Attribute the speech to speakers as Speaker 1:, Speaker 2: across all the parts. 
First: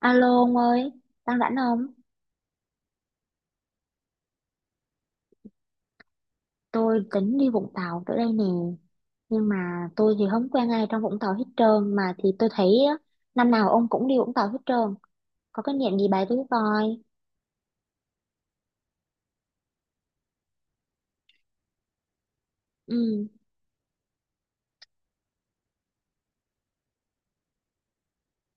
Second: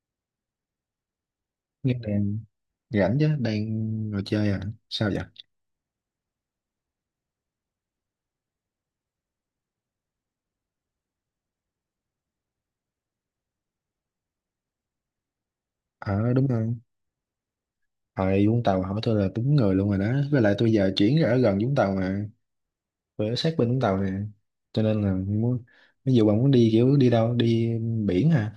Speaker 1: Alo ông ơi, đang rảnh không?
Speaker 2: Nghe nè, rảnh chứ, đang ngồi chơi à? Sao vậy?
Speaker 1: Tôi tính đi Vũng Tàu tới đây nè, nhưng mà tôi thì không quen ai trong Vũng Tàu hết trơn, mà thì tôi thấy á, năm nào ông cũng đi Vũng Tàu hết trơn, có cái niệm gì bày
Speaker 2: Ờ
Speaker 1: tôi
Speaker 2: đúng không?
Speaker 1: coi.
Speaker 2: Hồi Vũng Tàu hỏi tôi là đúng người luôn rồi đó. Với lại tôi giờ chuyển ra ở gần Vũng Tàu mà.
Speaker 1: Ừ,
Speaker 2: Tôi ở sát bên Vũng Tàu nè. Cho nên là muốn, ví dụ bạn muốn đi kiểu đi đâu? Đi biển hả?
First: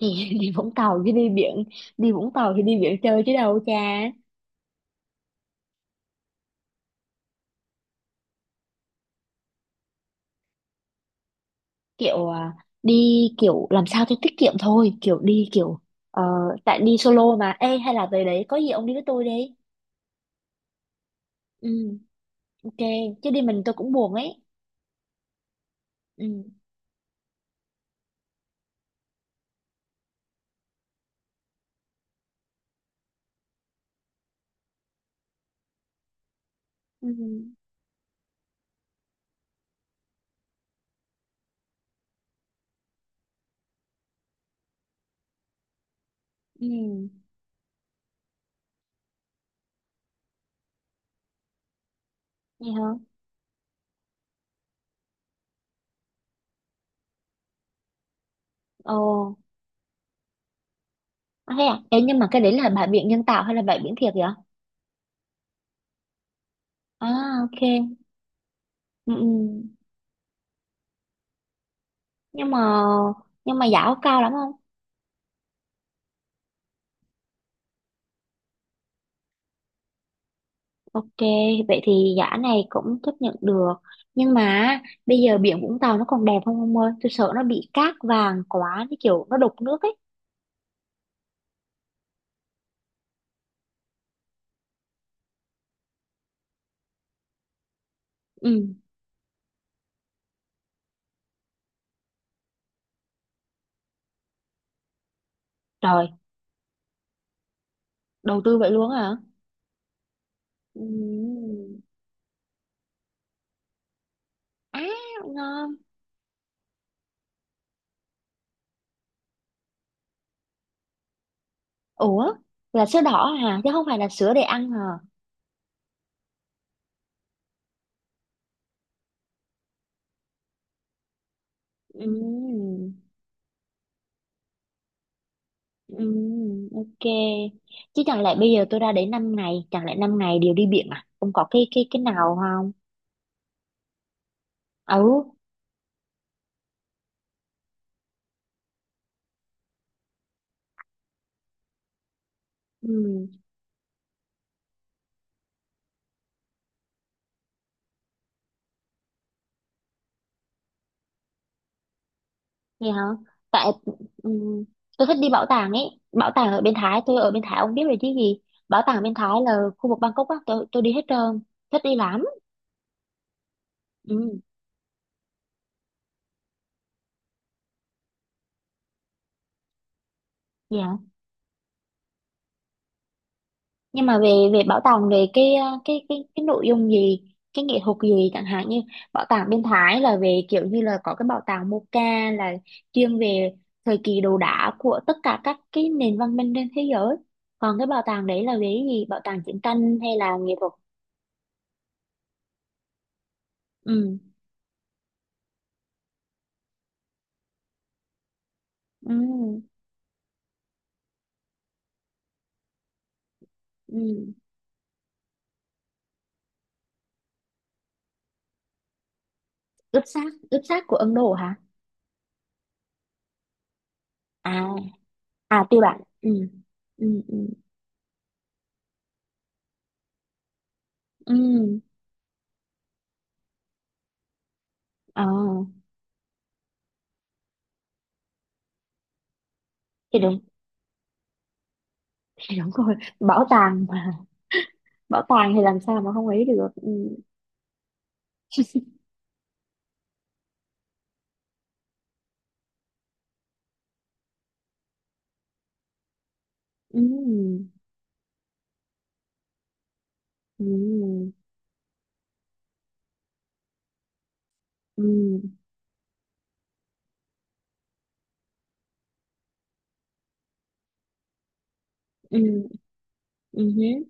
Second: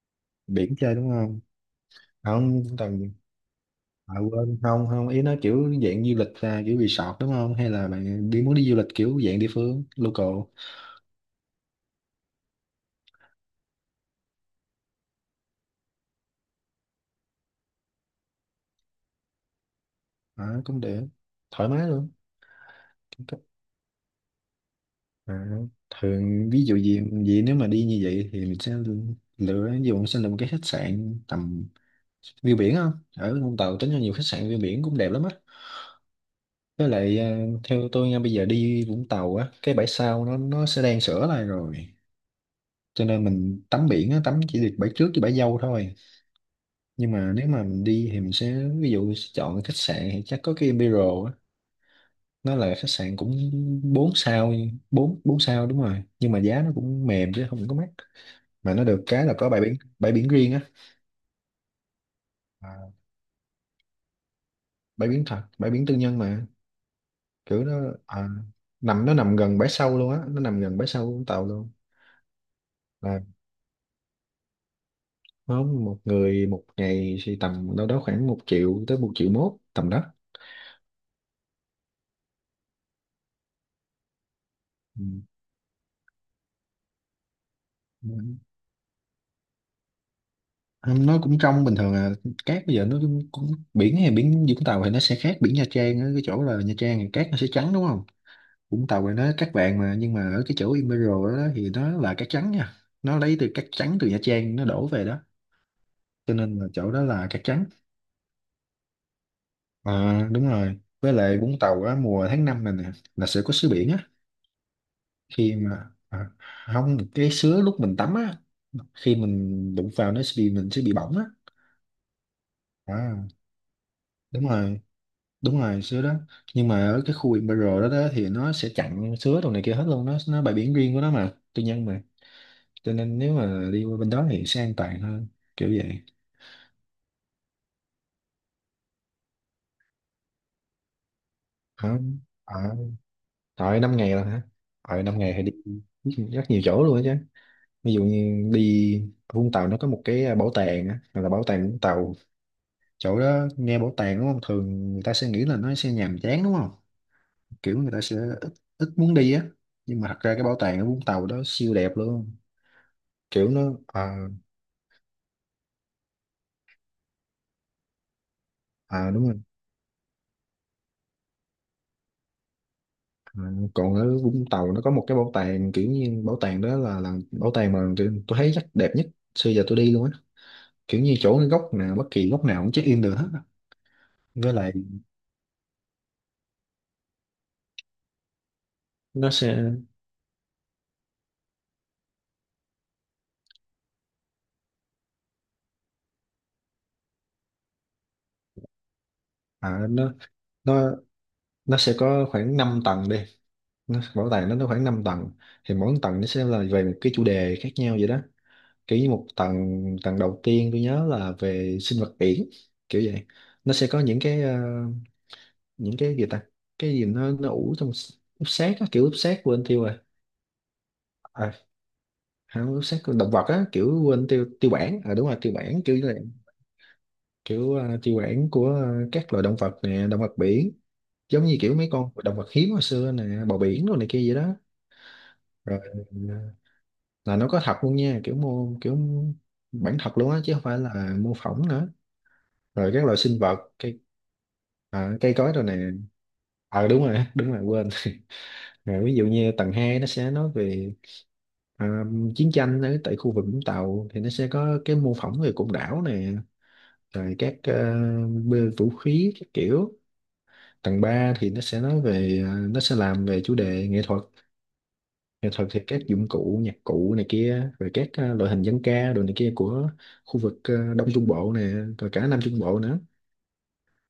Speaker 1: thì đi Vũng
Speaker 2: Biển chơi
Speaker 1: Tàu
Speaker 2: đúng
Speaker 1: chứ đi
Speaker 2: không?
Speaker 1: biển, đi Vũng
Speaker 2: Không,
Speaker 1: Tàu thì
Speaker 2: Vũng
Speaker 1: đi biển
Speaker 2: Tàu gì?
Speaker 1: chơi chứ đâu cha.
Speaker 2: À, quên, không, không. Ý nó kiểu dạng du lịch ra, kiểu resort đúng không? Hay là bạn đi muốn đi du lịch kiểu dạng địa phương, local?
Speaker 1: Kiểu à, đi kiểu làm sao cho tiết kiệm thôi, kiểu đi kiểu ờ, tại đi solo mà. Ê hay là về đấy có gì ông đi với tôi đi.
Speaker 2: À, cũng được. Thoải mái
Speaker 1: Ừ,
Speaker 2: luôn.
Speaker 1: ok, chứ đi mình tôi cũng buồn ấy.
Speaker 2: À,
Speaker 1: Ừ.
Speaker 2: thường ví dụ gì vậy nếu mà đi như vậy thì mình sẽ lựa, ví dụ mình sẽ lựa một cái khách sạn tầm view biển không. Ở Vũng Tàu tính ra nhiều khách sạn view biển cũng đẹp lắm á. Với
Speaker 1: Ừ.
Speaker 2: lại à, theo tôi nha, bây giờ đi Vũng Tàu á cái bãi sau nó sẽ đang sửa lại rồi, cho nên mình tắm biển á tắm chỉ được bãi trước với bãi dâu thôi.
Speaker 1: Ừ.
Speaker 2: Nhưng mà nếu mà mình đi thì mình sẽ, ví dụ sẽ chọn khách sạn thì chắc có cái Imperial á, nó
Speaker 1: Nghe
Speaker 2: là
Speaker 1: hả?
Speaker 2: khách sạn cũng 4 sao 4 bốn bốn sao, đúng rồi, nhưng mà giá nó cũng mềm chứ không có mắc, mà nó được cái là
Speaker 1: Ồ,
Speaker 2: có bãi biển riêng á.
Speaker 1: à, thế à? Ê, nhưng mà cái đấy là bãi
Speaker 2: À,
Speaker 1: biển nhân tạo hay là bãi biển thiệt vậy?
Speaker 2: bãi biển thật, bãi biển tư nhân mà,
Speaker 1: À, ok.
Speaker 2: kiểu nó à, nằm,
Speaker 1: Ừ,
Speaker 2: nó nằm gần
Speaker 1: ừ.
Speaker 2: bãi sâu luôn á, nó nằm gần bãi sâu Vũng Tàu luôn.
Speaker 1: Nhưng mà
Speaker 2: Là
Speaker 1: nhưng mà giá có cao lắm không?
Speaker 2: không, một người một ngày thì tầm đâu đó khoảng 1 triệu tới 1,1 triệu tầm đó.
Speaker 1: Ok, vậy thì giá này cũng chấp nhận được. Nhưng mà
Speaker 2: Ừ.
Speaker 1: bây giờ biển Vũng Tàu nó còn đẹp không ông ơi? Tôi sợ nó bị cát
Speaker 2: Ừ.
Speaker 1: vàng quá, cái kiểu nó đục nước ấy.
Speaker 2: Không, nó cũng trong bình thường à, cát bây giờ nó cũng, cũng biển hay biển Vũng Tàu thì nó sẽ khác biển Nha Trang á, cái chỗ là Nha Trang thì cát nó sẽ trắng đúng không,
Speaker 1: Ừ,
Speaker 2: Vũng Tàu thì nó cát vàng mà, nhưng mà ở cái chỗ Emerald đó thì nó là cát trắng nha, nó lấy từ cát trắng từ Nha Trang nó đổ về đó,
Speaker 1: trời,
Speaker 2: cho nên là chỗ đó là cát trắng.
Speaker 1: đầu tư vậy luôn hả?
Speaker 2: À, đúng rồi,
Speaker 1: Ừ.
Speaker 2: với lại Vũng Tàu á mùa tháng 5 này nè là sẽ có sứa biển á.
Speaker 1: À,
Speaker 2: Khi
Speaker 1: ngon.
Speaker 2: mà à, không, cái sứa lúc mình tắm á, khi mình đụng vào nó sẽ bị, mình sẽ bị bỏng á.
Speaker 1: Ủa, là sữa
Speaker 2: À,
Speaker 1: đỏ hả? Chứ không phải là sữa để
Speaker 2: đúng
Speaker 1: ăn
Speaker 2: rồi,
Speaker 1: hả?
Speaker 2: đúng rồi sứa đó. Nhưng mà ở cái khu biển đó, đó thì nó sẽ chặn sứa đồ này kia hết luôn, nó bãi biển riêng của nó mà, tư nhân mà,
Speaker 1: Ừ.
Speaker 2: cho nên nếu mà đi qua bên đó thì sẽ an toàn hơn, kiểu vậy.
Speaker 1: Ừ, ok. Chứ chẳng lẽ bây giờ tôi ra đấy 5 ngày, chẳng lẽ 5 ngày đều đi biển à? Không có cái cái
Speaker 2: Hả?
Speaker 1: cái nào
Speaker 2: À,
Speaker 1: không?
Speaker 2: rồi 5 ngày rồi hả? Rồi năm
Speaker 1: Ừ.
Speaker 2: ngày thì đi rất nhiều chỗ luôn á chứ. Ví dụ như đi Vũng Tàu nó có một cái à, bảo tàng á, gọi là bảo tàng Vũng Tàu. Chỗ
Speaker 1: Ừ,
Speaker 2: đó nghe bảo tàng đúng không, thường người ta sẽ nghĩ là nó sẽ nhàm chán đúng không, kiểu người ta sẽ ít ít muốn đi á, nhưng mà thật ra cái bảo tàng ở Vũng Tàu đó siêu đẹp luôn,
Speaker 1: vậy hả?
Speaker 2: kiểu nó
Speaker 1: Tại
Speaker 2: à,
Speaker 1: ừ, tôi thích đi bảo tàng ấy. Bảo tàng ở bên Thái, tôi ở bên Thái ông biết rồi chứ gì. Bảo tàng
Speaker 2: à
Speaker 1: bên
Speaker 2: đúng
Speaker 1: Thái
Speaker 2: rồi.
Speaker 1: là khu vực Bangkok á, tôi đi hết trơn. Thích đi lắm.
Speaker 2: À, còn ở
Speaker 1: Ừ,
Speaker 2: Vũng Tàu nó có một cái bảo tàng, kiểu như bảo tàng đó là bảo tàng mà kiểu tôi thấy chắc đẹp nhất xưa giờ tôi đi luôn á,
Speaker 1: vậy hả?
Speaker 2: kiểu như chỗ cái góc nào bất kỳ góc nào cũng check in được hết á.
Speaker 1: Nhưng mà về
Speaker 2: Với
Speaker 1: về
Speaker 2: lại
Speaker 1: bảo tàng, về cái cái nội dung gì, cái nghệ thuật gì chẳng hạn. Như bảo
Speaker 2: nó
Speaker 1: tàng bên
Speaker 2: sẽ
Speaker 1: Thái là về kiểu như là có cái bảo tàng Moca là chuyên về thời kỳ đồ đá của tất cả các cái nền văn minh trên thế giới. Còn cái bảo tàng đấy là về cái gì, bảo tàng chiến
Speaker 2: à,
Speaker 1: tranh hay là nghệ thuật?
Speaker 2: nó nó sẽ có khoảng 5 tầng đi, nó
Speaker 1: Ừ,
Speaker 2: bảo tàng nó khoảng 5 tầng, thì mỗi tầng nó sẽ là về một cái chủ đề khác nhau vậy đó. Kiểu như một
Speaker 1: ừ,
Speaker 2: tầng tầng đầu tiên tôi nhớ là về sinh vật biển, kiểu vậy. Nó sẽ có những
Speaker 1: ừ,
Speaker 2: cái những cái gì ta, cái gì nó ủ trong s- úp sét á, kiểu úp sét, quên tiêu rồi.
Speaker 1: ướp xác, ướp xác của Ấn Độ
Speaker 2: À
Speaker 1: hả?
Speaker 2: không, úp sét của động vật á, kiểu quên tiêu tiêu
Speaker 1: À,
Speaker 2: bản, à đúng rồi tiêu
Speaker 1: à, tiêu
Speaker 2: bản, kiểu
Speaker 1: bản.
Speaker 2: như là
Speaker 1: Ừ, ừ, ừ,
Speaker 2: kiểu tiêu bản của các loài động vật nè, động vật biển, giống như kiểu
Speaker 1: ừ,
Speaker 2: mấy con động vật hiếm hồi xưa nè, bò biển rồi này kia vậy đó.
Speaker 1: ờ
Speaker 2: Rồi ờ, là nó có thật luôn nha, kiểu mô, kiểu bản
Speaker 1: thì
Speaker 2: thật luôn
Speaker 1: đúng
Speaker 2: á chứ không phải là mô phỏng nữa.
Speaker 1: thì đúng
Speaker 2: Rồi
Speaker 1: rồi,
Speaker 2: các loại sinh
Speaker 1: bảo
Speaker 2: vật,
Speaker 1: tàng
Speaker 2: cây
Speaker 1: mà
Speaker 2: à,
Speaker 1: bảo
Speaker 2: cây
Speaker 1: tàng
Speaker 2: cối
Speaker 1: thì
Speaker 2: rồi này,
Speaker 1: làm sao mà không ý được, ừ.
Speaker 2: ờ đúng rồi, đúng rồi quên rồi. Ví dụ như tầng 2 nó sẽ nói về à, chiến tranh ở tại khu vực Vũng Tàu, thì nó sẽ có cái mô phỏng về cụm đảo nè, rồi các
Speaker 1: Ừ.
Speaker 2: bê vũ khí các kiểu. tầng
Speaker 1: Ừ.
Speaker 2: ba thì nó sẽ nói về à, nó sẽ làm về chủ đề nghệ thuật.
Speaker 1: Ừ.
Speaker 2: Nghệ thuật thì các dụng cụ nhạc cụ này kia, rồi các loại hình dân ca đồ này kia của khu vực Đông Trung Bộ này, rồi cả Nam Trung
Speaker 1: Ừ.
Speaker 2: Bộ nữa.
Speaker 1: Ừ. Hứ.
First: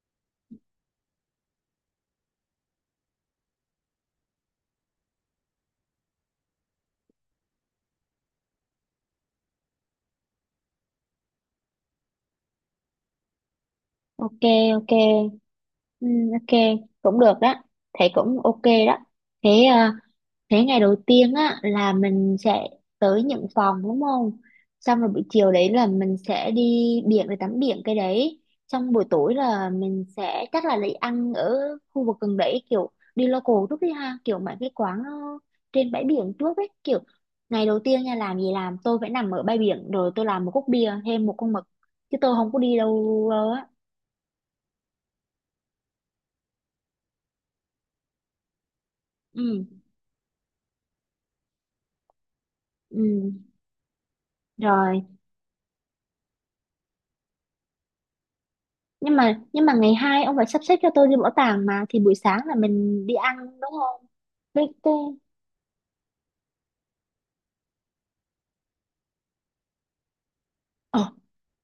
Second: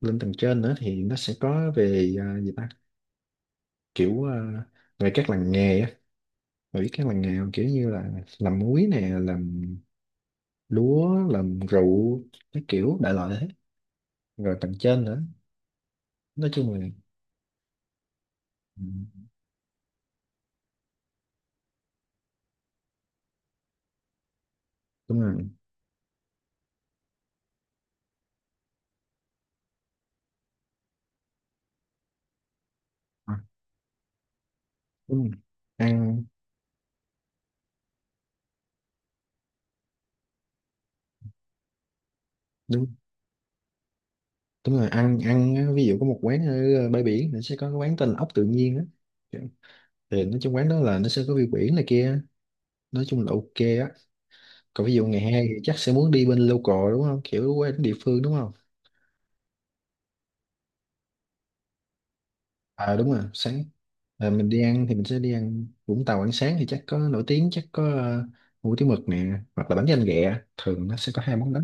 Speaker 2: Lên tầng trên nữa thì nó sẽ có về gì ta, kiểu về các làng nghề á. Bà biết các làng nghề không? Kiểu như là làm muối nè, làm lúa, làm rượu, cái kiểu đại loại thế.
Speaker 1: Ok,
Speaker 2: Rồi tầng
Speaker 1: ok,
Speaker 2: trên nữa
Speaker 1: ừ.
Speaker 2: nói
Speaker 1: Ok,
Speaker 2: chung là
Speaker 1: cũng được đó, thầy cũng ok
Speaker 2: ừ,
Speaker 1: đó. thế ờ, Thế ngày đầu tiên á là mình sẽ tới nhận phòng đúng không? Xong rồi
Speaker 2: đúng
Speaker 1: buổi
Speaker 2: rồi
Speaker 1: chiều đấy là mình sẽ đi biển để tắm biển cái đấy. Xong buổi tối là mình sẽ chắc là lấy ăn ở khu vực gần đấy, kiểu đi
Speaker 2: à,
Speaker 1: local trước đi ha, kiểu mấy cái quán
Speaker 2: đúng
Speaker 1: nó
Speaker 2: rồi.
Speaker 1: trên bãi
Speaker 2: Ăn
Speaker 1: biển trước ấy. Kiểu ngày đầu tiên nha, làm gì làm tôi phải nằm ở bãi biển rồi tôi làm một cốc bia thêm một con mực, chứ tôi không có đi
Speaker 2: đúng,
Speaker 1: đâu đâu á.
Speaker 2: đúng rồi ăn ăn á, ví dụ có một quán ở bãi biển thì sẽ có cái quán tên là ốc tự nhiên á,
Speaker 1: Ừ,
Speaker 2: thì nói chung quán đó là nó sẽ có view biển này kia, nói chung
Speaker 1: ừ.
Speaker 2: là ok á. Còn ví
Speaker 1: Rồi
Speaker 2: dụ ngày 2 thì chắc sẽ muốn đi bên local đúng không, kiểu quán địa phương đúng không.
Speaker 1: nhưng mà ngày hai ông phải sắp xếp cho tôi đi bảo tàng mà, thì buổi sáng là
Speaker 2: À
Speaker 1: mình
Speaker 2: đúng
Speaker 1: đi
Speaker 2: rồi
Speaker 1: ăn
Speaker 2: sáng,
Speaker 1: đúng không?
Speaker 2: à, mình đi
Speaker 1: Với
Speaker 2: ăn thì mình
Speaker 1: tôi
Speaker 2: sẽ đi ăn Vũng Tàu, ăn sáng thì chắc có nổi tiếng, chắc có hủ tiếu mực nè, hoặc là bánh canh ghẹ, thường nó
Speaker 1: ờ,
Speaker 2: sẽ có 2 món đó.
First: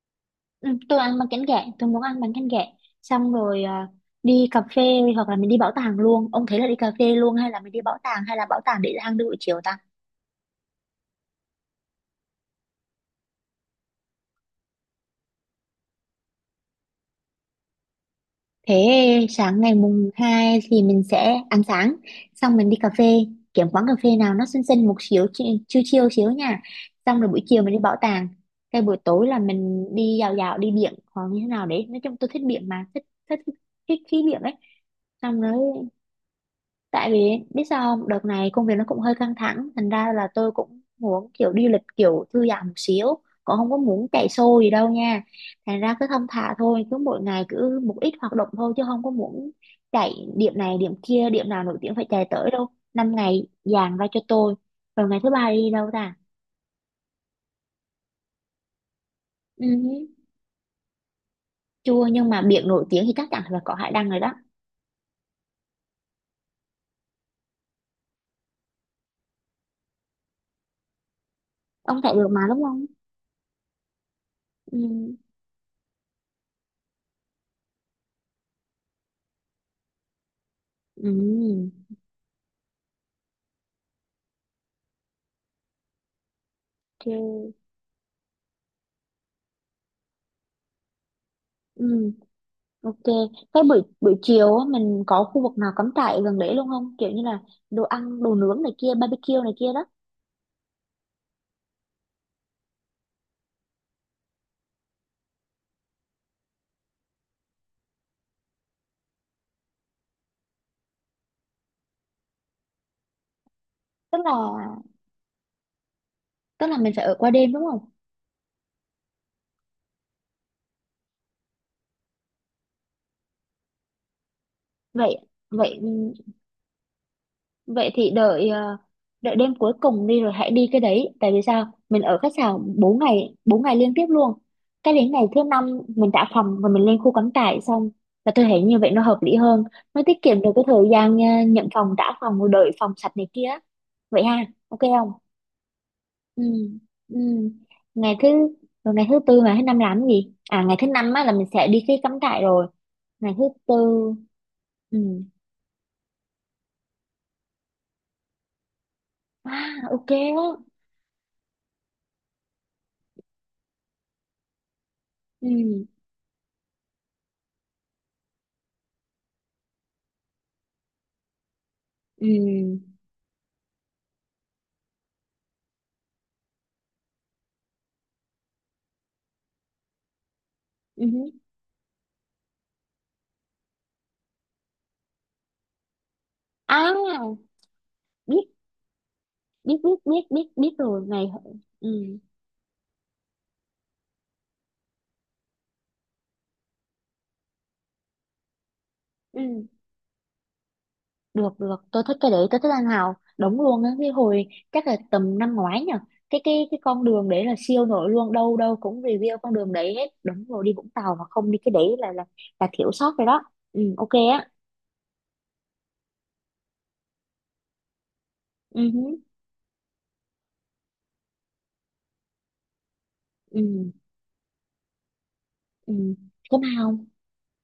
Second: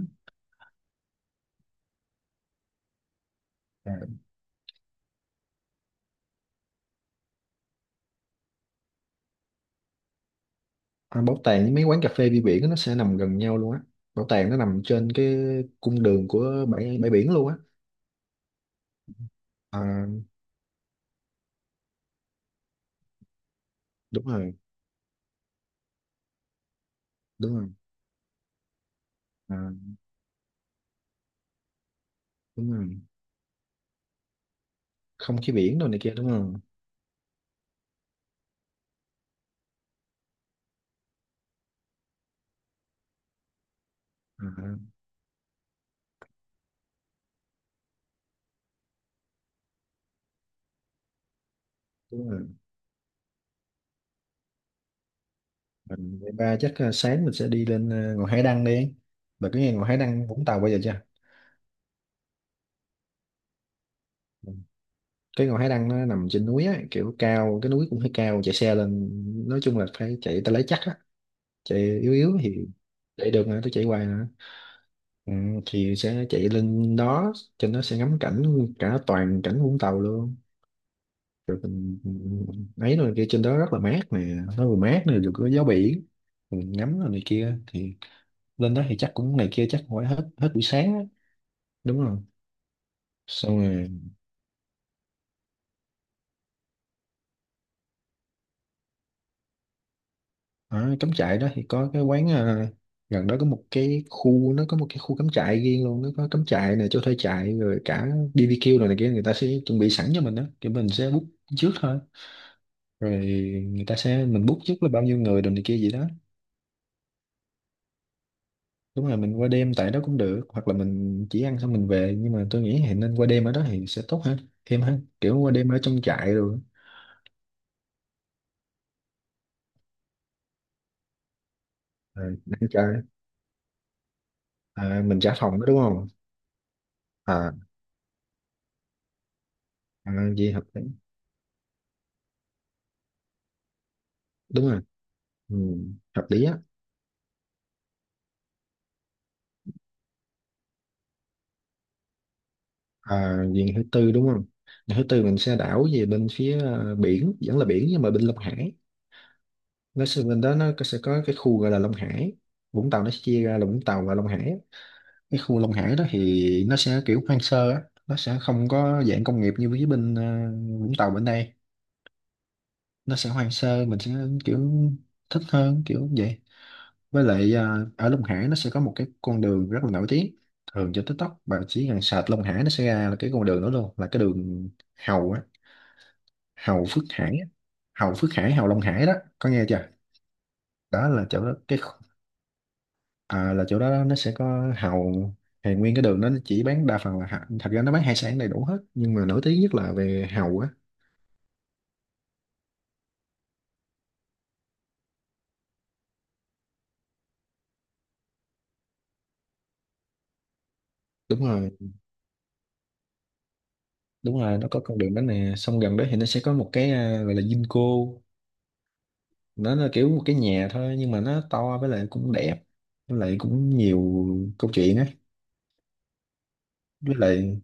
Speaker 1: ừ, tôi ăn bánh canh gẹ, tôi muốn ăn bánh canh gẹ. Xong rồi à,
Speaker 2: À,
Speaker 1: đi cà phê hoặc là mình đi bảo tàng luôn, ông thấy là đi cà phê luôn hay là mình đi bảo tàng, hay là bảo tàng để ăn đi buổi chiều ta?
Speaker 2: à, bảo tàng với mấy quán cà phê view biển á, nó sẽ nằm gần nhau luôn á. Bảo tàng nó nằm trên cái cung đường của bãi bãi biển luôn á.
Speaker 1: Thế sáng ngày
Speaker 2: À,
Speaker 1: mùng 2 thì mình sẽ ăn sáng, xong mình đi cà phê, kiếm quán cà phê
Speaker 2: đúng
Speaker 1: nào nó
Speaker 2: rồi.
Speaker 1: xinh xinh một xíu, chill chill xíu nha. Xong rồi buổi
Speaker 2: Đúng
Speaker 1: chiều
Speaker 2: rồi
Speaker 1: mình đi bảo tàng. Cái buổi tối là
Speaker 2: à,
Speaker 1: mình đi dạo dạo, đi biển hoặc như thế nào đấy. Nói chung tôi thích biển
Speaker 2: đúng
Speaker 1: mà,
Speaker 2: rồi.
Speaker 1: thích thích thích khí biển ấy.
Speaker 2: Không
Speaker 1: Xong rồi
Speaker 2: khí biển đồ này kia đúng không.
Speaker 1: tại vì biết sao không? Đợt này công việc nó cũng hơi căng thẳng, thành ra là tôi cũng muốn kiểu đi lịch kiểu thư giãn một xíu, cũng không có muốn chạy xô gì
Speaker 2: À,
Speaker 1: đâu nha. Thành ra cứ thong thả thôi, cứ mỗi ngày cứ một ít hoạt động thôi, chứ không có muốn chạy điểm này điểm kia, điểm nào nổi tiếng phải chạy
Speaker 2: đúng rồi.
Speaker 1: tới đâu. 5 ngày dàn ra cho tôi, rồi ngày thứ ba đi đâu ta?
Speaker 2: Mình- Vậy ba chắc sáng mình sẽ đi lên ngọn Hải Đăng đi. Bà có
Speaker 1: Ừ,
Speaker 2: nghe ngọn Hải Đăng Vũng Tàu bao giờ chưa?
Speaker 1: chưa, nhưng mà biển nổi tiếng thì chắc chắn là có hải đăng rồi đó.
Speaker 2: Ừ. Cái ngọn Hải Đăng nó nằm trên núi á, kiểu cao, cái núi cũng hơi cao, chạy xe lên, nói chung là phải chạy tay lái chắc á, chạy
Speaker 1: Ông
Speaker 2: yếu
Speaker 1: chạy được
Speaker 2: yếu
Speaker 1: mà đúng
Speaker 2: thì
Speaker 1: không?
Speaker 2: chạy được nữa, tôi chạy hoài nữa.
Speaker 1: Ừ,
Speaker 2: Ừ, thì sẽ chạy lên đó, trên đó sẽ ngắm cảnh cả toàn cảnh Vũng Tàu luôn.
Speaker 1: ừ,
Speaker 2: Rồi mình ấy rồi kia, trên đó rất là mát nè, nó vừa mát này vừa có gió biển, mình ngắm rồi
Speaker 1: chưa.
Speaker 2: này kia thì lên đó thì chắc cũng này kia chắc phải hết hết buổi sáng á. Đúng rồi,
Speaker 1: Ok,
Speaker 2: xong
Speaker 1: cái buổi
Speaker 2: rồi
Speaker 1: buổi chiều á, mình có khu vực nào cắm trại gần đấy luôn không? Kiểu như là đồ ăn, đồ nướng này kia, barbecue này kia đó.
Speaker 2: ở cắm trại đó thì có cái quán à, gần đó có một cái khu, nó có một cái khu cắm trại riêng luôn, nó có cắm trại này, chỗ thuê trại rồi cả BBQ rồi này kia, người ta sẽ chuẩn bị sẵn cho mình đó, thì mình sẽ book trước thôi, rồi người ta
Speaker 1: Tức
Speaker 2: sẽ,
Speaker 1: là
Speaker 2: mình book trước là bao nhiêu người rồi này kia gì đó.
Speaker 1: tức là mình phải ở qua đêm đúng không?
Speaker 2: Đúng rồi, mình qua đêm tại đó cũng được, hoặc là mình chỉ ăn xong mình về, nhưng mà tôi nghĩ thì nên qua đêm ở đó thì sẽ tốt hơn, thêm hơn,
Speaker 1: Vậy
Speaker 2: kiểu qua đêm ở
Speaker 1: vậy
Speaker 2: trong trại rồi,
Speaker 1: vậy thì đợi đợi đêm cuối cùng đi rồi hãy đi cái đấy. Tại vì sao? Mình ở khách
Speaker 2: rồi
Speaker 1: sạn
Speaker 2: ăn trại.
Speaker 1: 4 ngày 4 ngày liên tiếp luôn. Cái
Speaker 2: À,
Speaker 1: đến
Speaker 2: mình
Speaker 1: ngày
Speaker 2: trả
Speaker 1: thứ
Speaker 2: phòng đó đúng
Speaker 1: năm
Speaker 2: không.
Speaker 1: mình trả phòng và mình lên khu cắm
Speaker 2: À,
Speaker 1: trại xong, là tôi thấy như vậy nó hợp lý hơn. Nó
Speaker 2: à
Speaker 1: tiết kiệm
Speaker 2: gì
Speaker 1: được cái
Speaker 2: hợp lý,
Speaker 1: thời gian nhận phòng trả phòng rồi đợi phòng sạch này kia. Vậy ha,
Speaker 2: đúng
Speaker 1: ok
Speaker 2: rồi.
Speaker 1: không?
Speaker 2: Ừ, hợp
Speaker 1: Ừ,
Speaker 2: lý á.
Speaker 1: ừ, ngày thứ rồi ngày thứ tư, ngày thứ năm làm cái gì? À, ngày thứ năm á là mình sẽ đi cái cắm trại, rồi ngày thứ
Speaker 2: À, viện
Speaker 1: tư.
Speaker 2: thứ tư đúng không, viện
Speaker 1: Ừ,
Speaker 2: thứ tư mình sẽ đảo về bên phía biển, vẫn là biển nhưng mà bên Long Hải.
Speaker 1: à,
Speaker 2: Nó
Speaker 1: ok á.
Speaker 2: sẽ, bên đó nó có- sẽ có cái khu gọi là Long Hải. Vũng Tàu nó sẽ chia ra là Vũng Tàu và Long Hải. Cái khu Long
Speaker 1: Ừ,
Speaker 2: Hải đó thì nó sẽ kiểu hoang sơ á, nó sẽ không có dạng công nghiệp như với bên Vũng Tàu bên đây.
Speaker 1: ừ,
Speaker 2: Nó sẽ hoang sơ, mình sẽ kiểu thích hơn, kiểu vậy. Với lại à, ở Long Hải nó sẽ có một cái con đường rất là nổi tiếng, thường trên
Speaker 1: ừ,
Speaker 2: TikTok bạn chỉ cần search Long Hải nó sẽ ra là cái con đường đó luôn, là cái đường Hầu á, Hầu
Speaker 1: à,
Speaker 2: Phước Hải á. Hầu Phước
Speaker 1: biết,
Speaker 2: Hải, Hầu Long Hải đó, có nghe
Speaker 1: biết,
Speaker 2: chưa.
Speaker 1: biết, biết, biết, biết rồi
Speaker 2: Đó là
Speaker 1: ngày.
Speaker 2: chỗ đó cái khu-
Speaker 1: Ừ,
Speaker 2: à, là chỗ đó nó sẽ có Hầu, thì nguyên cái đường đó nó chỉ bán đa phần là hạ- thật ra nó bán hải sản đầy đủ hết nhưng mà nổi tiếng
Speaker 1: ừ,
Speaker 2: nhất là về Hầu á.
Speaker 1: được, được, tôi thích cái đấy, tôi thích anh Hào đúng luôn á. Cái hồi chắc là tầm năm ngoái nhỉ, cái con đường đấy là siêu nổi luôn, đâu đâu cũng review con đường đấy hết đúng rồi. Đi Vũng Tàu mà
Speaker 2: Đúng
Speaker 1: không đi
Speaker 2: rồi,
Speaker 1: cái đấy là là thiếu sót rồi đó. Ừ, ok
Speaker 2: đúng
Speaker 1: á.
Speaker 2: rồi, nó có con đường đó nè, xong gần đó thì nó sẽ có một cái à, gọi là Vinco.
Speaker 1: Ừ, hứ,
Speaker 2: Nó là kiểu một cái nhà thôi nhưng mà nó to, với lại cũng đẹp, với lại cũng
Speaker 1: ừ,
Speaker 2: nhiều câu chuyện á.
Speaker 1: ừ. Có mà không
Speaker 2: Với lại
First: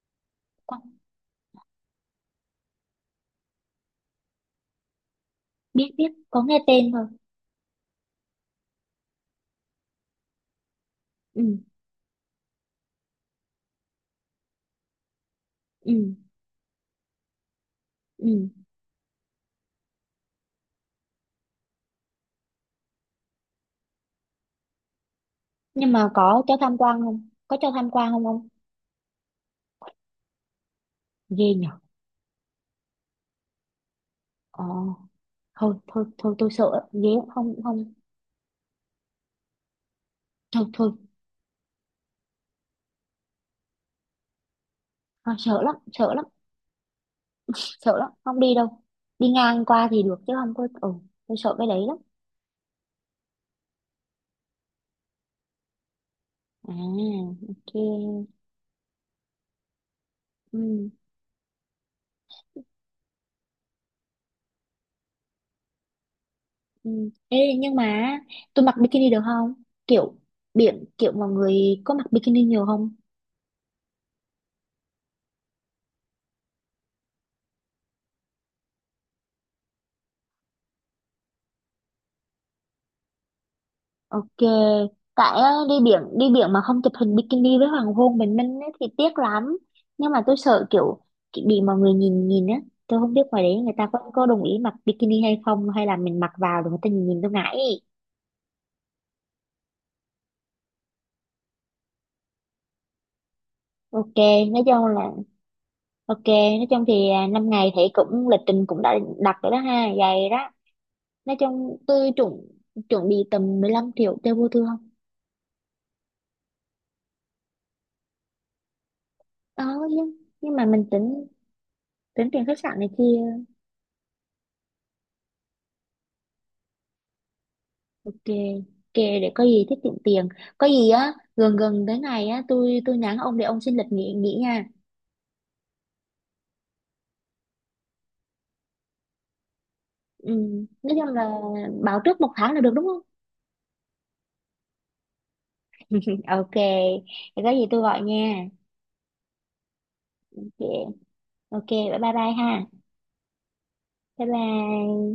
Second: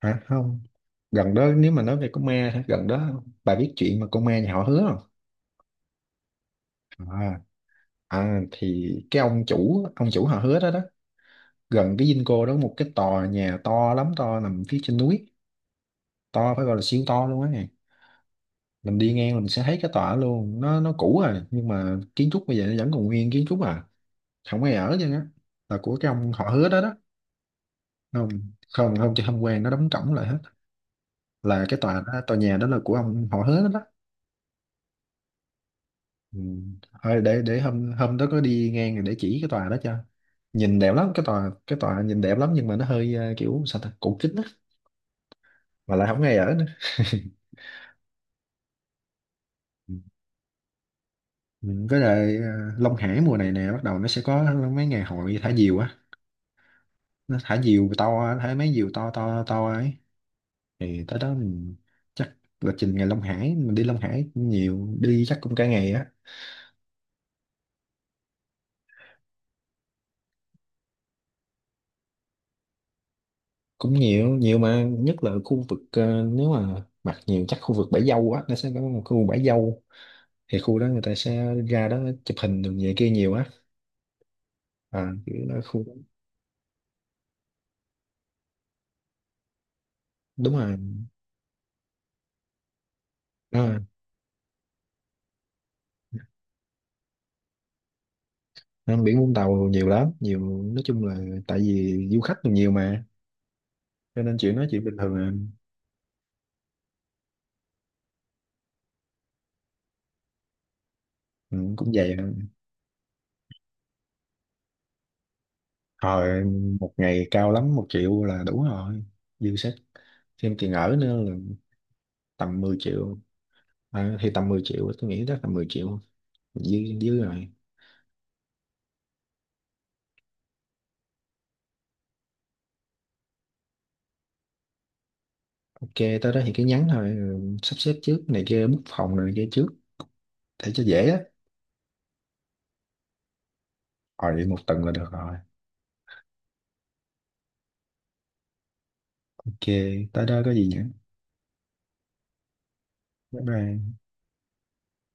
Speaker 2: hả, không,
Speaker 1: con,
Speaker 2: gần đó nếu mà nói về con ma hả? Gần đó bà biết chuyện mà con ma nhà họ hứa không?
Speaker 1: biết, biết có nghe tên thôi.
Speaker 2: À, à thì cái ông chủ họ hứa đó đó,
Speaker 1: Ừ,
Speaker 2: gần cái dinh cô đó, một cái tòa nhà to lắm, to, nằm phía trên núi,
Speaker 1: ừ,
Speaker 2: to phải gọi là siêu to luôn á nè.
Speaker 1: ừ.
Speaker 2: Mình đi ngang mình sẽ thấy cái tòa đó luôn, nó cũ rồi nhưng mà kiến trúc bây giờ nó vẫn còn nguyên kiến trúc à, không ai ở chứ á, là
Speaker 1: Nhưng
Speaker 2: của cái
Speaker 1: mà
Speaker 2: ông
Speaker 1: có
Speaker 2: họ
Speaker 1: cho
Speaker 2: hứa
Speaker 1: tham
Speaker 2: đó đó.
Speaker 1: quan không, có cho tham quan không?
Speaker 2: Không,
Speaker 1: Không.
Speaker 2: không không chứ không quen, nó đóng cổng lại hết.
Speaker 1: Ghê
Speaker 2: Là
Speaker 1: nhỉ.
Speaker 2: cái tòa đó, tòa nhà đó là của ông họ hết đó.
Speaker 1: Ờ, thôi thôi thôi
Speaker 2: Ừ.
Speaker 1: tôi sợ lắm. Ghê
Speaker 2: Thôi
Speaker 1: lắm. Không,
Speaker 2: để hôm,
Speaker 1: không.
Speaker 2: hôm đó có đi ngang rồi để chỉ cái tòa đó cho.
Speaker 1: Thôi
Speaker 2: Nhìn
Speaker 1: thôi.
Speaker 2: đẹp lắm, cái tòa, cái tòa nhìn đẹp lắm, nhưng mà nó hơi kiểu sao ta, cũ kính á,
Speaker 1: À, sợ lắm,
Speaker 2: mà lại
Speaker 1: sợ
Speaker 2: không
Speaker 1: lắm.
Speaker 2: ai ở nữa.
Speaker 1: Sợ lắm không đi đâu. Đi ngang qua
Speaker 2: Ừ.
Speaker 1: thì được chứ không có, ừ. Tôi sợ cái
Speaker 2: Ừ,
Speaker 1: đấy lắm.
Speaker 2: với lại Long Hải mùa này nè bắt đầu nó sẽ có mấy ngày hội thả diều á,
Speaker 1: À,
Speaker 2: nó thả diều to
Speaker 1: ok.
Speaker 2: á, thả mấy diều to to to ấy,
Speaker 1: Ừ,
Speaker 2: thì tới đó mình chắc lịch trình ngày Long Hải, mình đi Long Hải cũng nhiều, đi chắc cũng cả ngày á.
Speaker 1: ừ. Ê, nhưng mà tôi mặc bikini được không, kiểu biển kiểu mọi người có mặc bikini nhiều không?
Speaker 2: Cũng nhiều, nhiều mà, nhất là khu vực nếu mà mặt nhiều chắc khu vực bãi dâu á, nó sẽ có một khu bãi dâu, thì khu đó người ta sẽ ra đó chụp hình đường về kia nhiều á.
Speaker 1: Ok.
Speaker 2: À
Speaker 1: Tại
Speaker 2: kiểu
Speaker 1: á,
Speaker 2: đó khu,
Speaker 1: đi biển mà không chụp hình bikini với hoàng hôn bình minh ấy, thì tiếc lắm. Nhưng mà tôi
Speaker 2: đúng
Speaker 1: sợ
Speaker 2: rồi.
Speaker 1: kiểu, kiểu bị mọi người nhìn nhìn á. Tôi không biết ngoài đấy người
Speaker 2: À,
Speaker 1: ta có đồng ý mặc bikini hay không, hay là mình mặc vào rồi người ta nhìn nhìn tôi ngại.
Speaker 2: nên biển Vũng Tàu nhiều lắm, nhiều nói chung là tại vì du khách nhiều mà,
Speaker 1: Ok,
Speaker 2: cho nên chuyện
Speaker 1: nói
Speaker 2: nói chuyện
Speaker 1: chung
Speaker 2: bình
Speaker 1: là
Speaker 2: thường à.
Speaker 1: ok, nói chung thì à, 5 ngày thì cũng lịch trình cũng đã đặt rồi đó ha, dài đó. Nói
Speaker 2: Ừ,
Speaker 1: chung
Speaker 2: cũng
Speaker 1: tôi
Speaker 2: vậy à.
Speaker 1: chuẩn chuẩn bị tầm 15 triệu cho vô thương.
Speaker 2: Hồi 1 ngày cao lắm 1 triệu là đủ rồi, dư
Speaker 1: Ờ,
Speaker 2: sức,
Speaker 1: nhưng, nhưng
Speaker 2: thêm
Speaker 1: mà
Speaker 2: tiền
Speaker 1: mình
Speaker 2: ở nữa
Speaker 1: tính
Speaker 2: là
Speaker 1: tính tiền khách
Speaker 2: tầm mười
Speaker 1: sạn này
Speaker 2: triệu
Speaker 1: kia,
Speaker 2: À, thì tầm 10 triệu tôi nghĩ đó, tầm 10 triệu dư dư rồi.
Speaker 1: kề kề để có gì tiết kiệm tiền. Có gì á gần gần tới ngày á, tôi nhắn ông để ông xin lịch nghỉ nghỉ nha.
Speaker 2: Ok, tới đó thì cứ nhắn thôi, rồi sắp xếp trước này kia, book phòng rồi này kia trước
Speaker 1: Ừ,
Speaker 2: để cho
Speaker 1: nói
Speaker 2: dễ
Speaker 1: chung
Speaker 2: á.
Speaker 1: là báo trước một tháng là được đúng không?
Speaker 2: Rồi 1 tuần là được rồi.
Speaker 1: Ok, thì có gì tôi gọi nha.
Speaker 2: Ok, tới đó có
Speaker 1: Ok,
Speaker 2: gì nữa.
Speaker 1: ok, bye bye bye ha.
Speaker 2: Bye bye.
Speaker 1: Bye bye.